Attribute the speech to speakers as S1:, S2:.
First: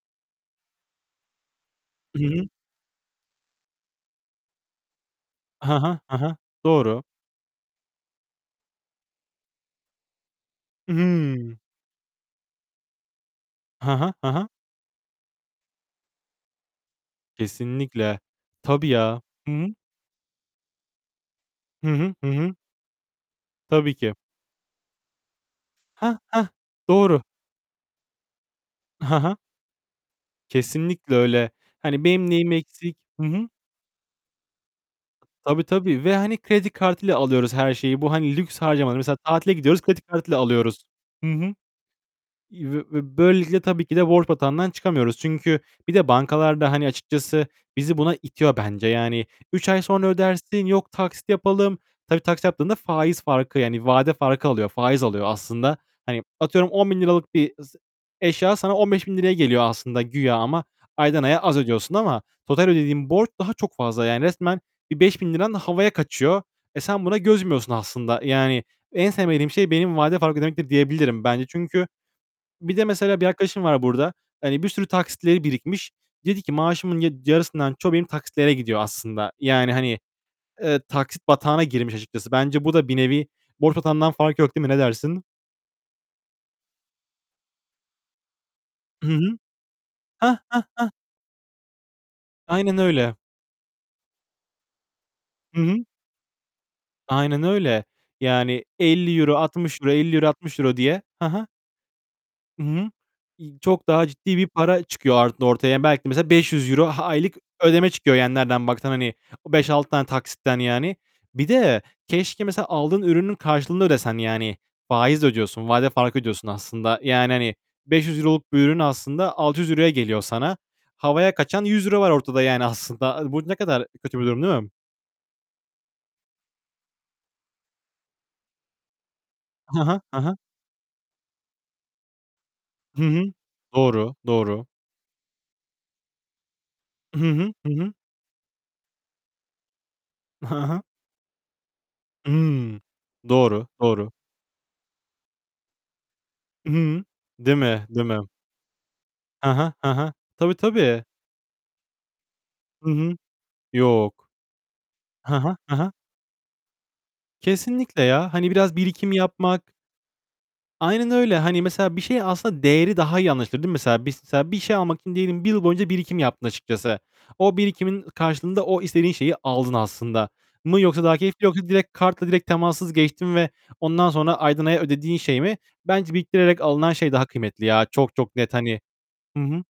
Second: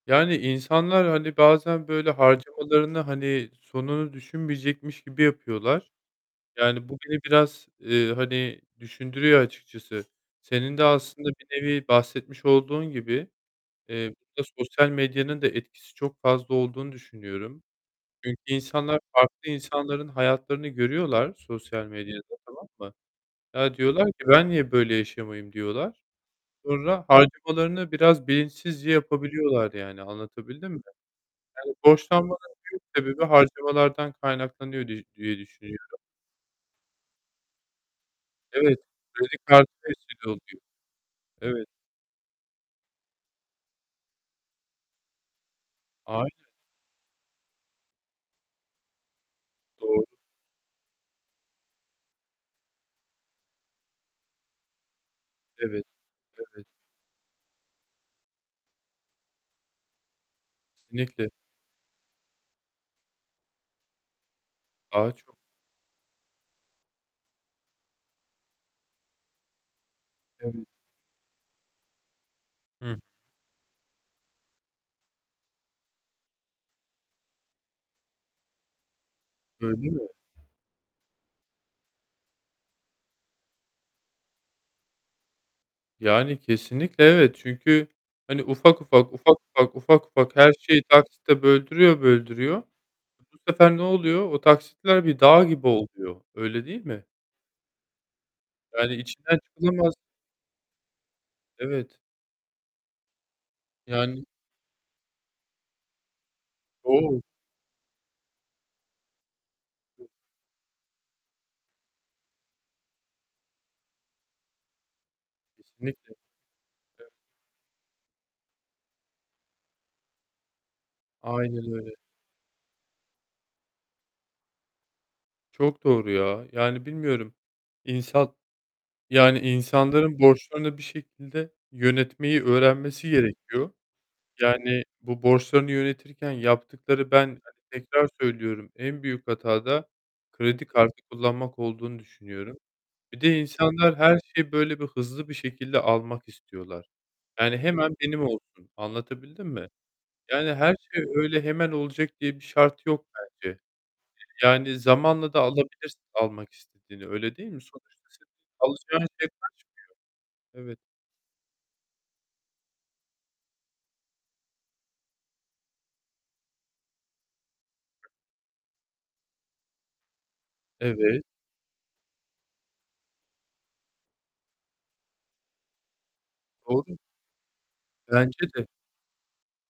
S1: Yani, insanlar hani bazen böyle
S2: Hı hı.
S1: harcamalarını hani sonunu düşünmeyecekmiş gibi
S2: Ha
S1: yapıyorlar.
S2: ha, ha ha.
S1: Yani, bu
S2: Doğru.
S1: beni biraz, eee, hani düşündürüyor açıkçası. Senin de aslında bir
S2: Hı.
S1: nevi bahsetmiş olduğun gibi,
S2: Hı hı.
S1: eee,
S2: Hı hı.
S1: burada sosyal medyanın da etkisi çok fazla olduğunu düşünüyorum.
S2: Kesinlikle.
S1: Çünkü
S2: Tabii
S1: insanlar
S2: ya.
S1: farklı
S2: Hı hı.
S1: insanların hayatlarını görüyorlar, sosyal
S2: Hı hı.
S1: medyada
S2: Hı hı.
S1: tamam mı? Ya
S2: Tabii
S1: diyorlar
S2: ki.
S1: ki "Ben niye böyle yaşamayayım?" diyorlar.
S2: Heh, heh.
S1: Sonra
S2: Doğru.
S1: harcamalarını biraz bilinçsizce
S2: Hı hı.
S1: yapabiliyorlar yani anlatabildim mi?
S2: Kesinlikle öyle.
S1: Yani
S2: Hani benim
S1: borçlanmanın
S2: neyim
S1: büyük
S2: eksik?
S1: sebebi
S2: Hı hı.
S1: harcamalardan kaynaklanıyor diye diye
S2: Tabii,
S1: düşünüyorum.
S2: tabii ve hani kredi kartıyla alıyoruz her şeyi. Bu hani lüks
S1: Evet,
S2: harcamaları. Mesela
S1: kredi
S2: tatile
S1: kartı
S2: gidiyoruz, kredi
S1: vesile
S2: kartıyla
S1: oluyor.
S2: alıyoruz. Hı hı.
S1: Evet.
S2: Ve böylelikle tabii ki de borç batağından çıkamıyoruz. Çünkü bir de
S1: Aynen.
S2: bankalar da hani açıkçası bizi buna itiyor bence. Yani, 3 ay
S1: Doğru.
S2: sonra ödersin. Yok taksit yapalım. Tabii taksit yaptığında faiz farkı yani vade farkı alıyor. Faiz alıyor aslında.
S1: Evet,
S2: Hani
S1: evet.
S2: atıyorum ₺10.000 'lık bir eşya sana ₺15.000'ya geliyor aslında güya ama aydan
S1: Kesinlikle
S2: aya az ödüyorsun ama total ödediğin borç daha çok fazla. Yani resmen bir beş
S1: Ağaç
S2: bin
S1: yok.
S2: liran havaya kaçıyor. Eee, sen buna göz yumuyorsun aslında. Yani en sevmediğim şey benim vade fark
S1: Evet.
S2: ödemektir diyebilirim, bence çünkü bir de
S1: Hıh.
S2: mesela bir arkadaşım var burada. Hani bir sürü taksitleri birikmiş. Dedi ki "Maaşımın yad yarısından çoğu benim taksitlere gidiyor aslında." Yani,
S1: Öyle
S2: hani,
S1: mi?
S2: eee, taksit batağına girmiş açıkçası. Bence bu da bir nevi borç batağından farkı yok değil mi? Ne dersin?
S1: Yani kesinlikle evet çünkü hani ufak
S2: Hı
S1: ufak,
S2: hı.
S1: ufak ufak, ufak ufak
S2: Heh,
S1: her
S2: heh,
S1: şeyi
S2: heh.
S1: taksite böldürüyor böldürüyor,
S2: Aynen öyle.
S1: bu sefer ne oluyor? O taksitler bir dağ
S2: Hı
S1: gibi
S2: hı.
S1: oluyor, öyle değil mi?
S2: Aynen öyle. Yani
S1: Yani
S2: €50,
S1: içinden
S2: 60 ve
S1: çıkılamaz
S2: €50 €60 diye. Hı hı.
S1: Evet.
S2: Hı hı. İii, çok daha
S1: Yani
S2: ciddi bir para çıkıyor or ortaya. Belki de mesela €500
S1: O!
S2: aylık ödeme çıkıyor, yani nereden baksan hani. O 5-6 tane taksitten yani. Bir de, keşke mesela aldığın ürünün karşılığını ödesen yani. Faiz ödüyorsun. Vade
S1: Kesinlikle,
S2: farkı ödüyorsun aslında.
S1: evet.
S2: Yani hani €500 olup bu ürün aslında €600'ya geliyor sana. Havaya kaçan
S1: Aynen
S2: yüz
S1: öyle.
S2: euro var ortada yani aslında. Bu ne kadar kötü bir durum değil mi?
S1: Çok doğru ya, yani bilmiyorum, insan, yani
S2: Hı hı. Hı
S1: insanların
S2: hı.
S1: borçlarını bir şekilde yönetmeyi
S2: Hı
S1: öğrenmesi
S2: hı.
S1: gerekiyor.
S2: Doğru. Doğru.
S1: Yani, bu borçlarını yönetirken yaptıkları
S2: Hı
S1: ben,
S2: hı.
S1: hani
S2: Hı hı.
S1: tekrar söylüyorum, en büyük hata da
S2: Ha
S1: kredi
S2: ha.
S1: kartı kullanmak olduğunu düşünüyorum.
S2: Hı.
S1: Bir de
S2: Doğru,
S1: insanlar
S2: doğru.
S1: her şeyi böyle bir hızlı bir şekilde almak istiyorlar.
S2: Hıı. Değil
S1: Yani
S2: mi?
S1: hemen
S2: Değil mi?
S1: benim olsun, anlatabildim
S2: He
S1: mi?
S2: he, he he.
S1: Yani
S2: Tabii,
S1: her
S2: tabii.
S1: şey öyle hemen olacak diye bir şart
S2: Hı
S1: yok
S2: hı.
S1: bence. Eee,
S2: Yok.
S1: yani zamanla
S2: Hı
S1: da
S2: hı. Hı hı.
S1: alabilirsin almak istediğini, öyle değil mi? Sonuçta
S2: Kesinlikle
S1: senin
S2: ya. Hani biraz
S1: alacağın
S2: birikim
S1: şey
S2: yapmak
S1: kaçmıyor. Evet.
S2: Aynen öyle. Hani mesela bir şeyi aslında değeri daha iyi anlaşılır değil mi? Mesela, bir şey almak için diyelim bir yıl boyunca birikim yaptın açıkçası. O birikimin karşılığında o istediğin şeyi aldın aslında. Mı yoksa daha
S1: Evet.
S2: keyifli yoksa direkt kartla direkt temassız geçtin ve ondan sonra aydan aya ödediğin şey mi? Bence biriktirerek alınan
S1: Doğru.
S2: şey daha kıymetli ya. Çok, çok
S1: Bence
S2: net
S1: de.
S2: hani. Hı hı.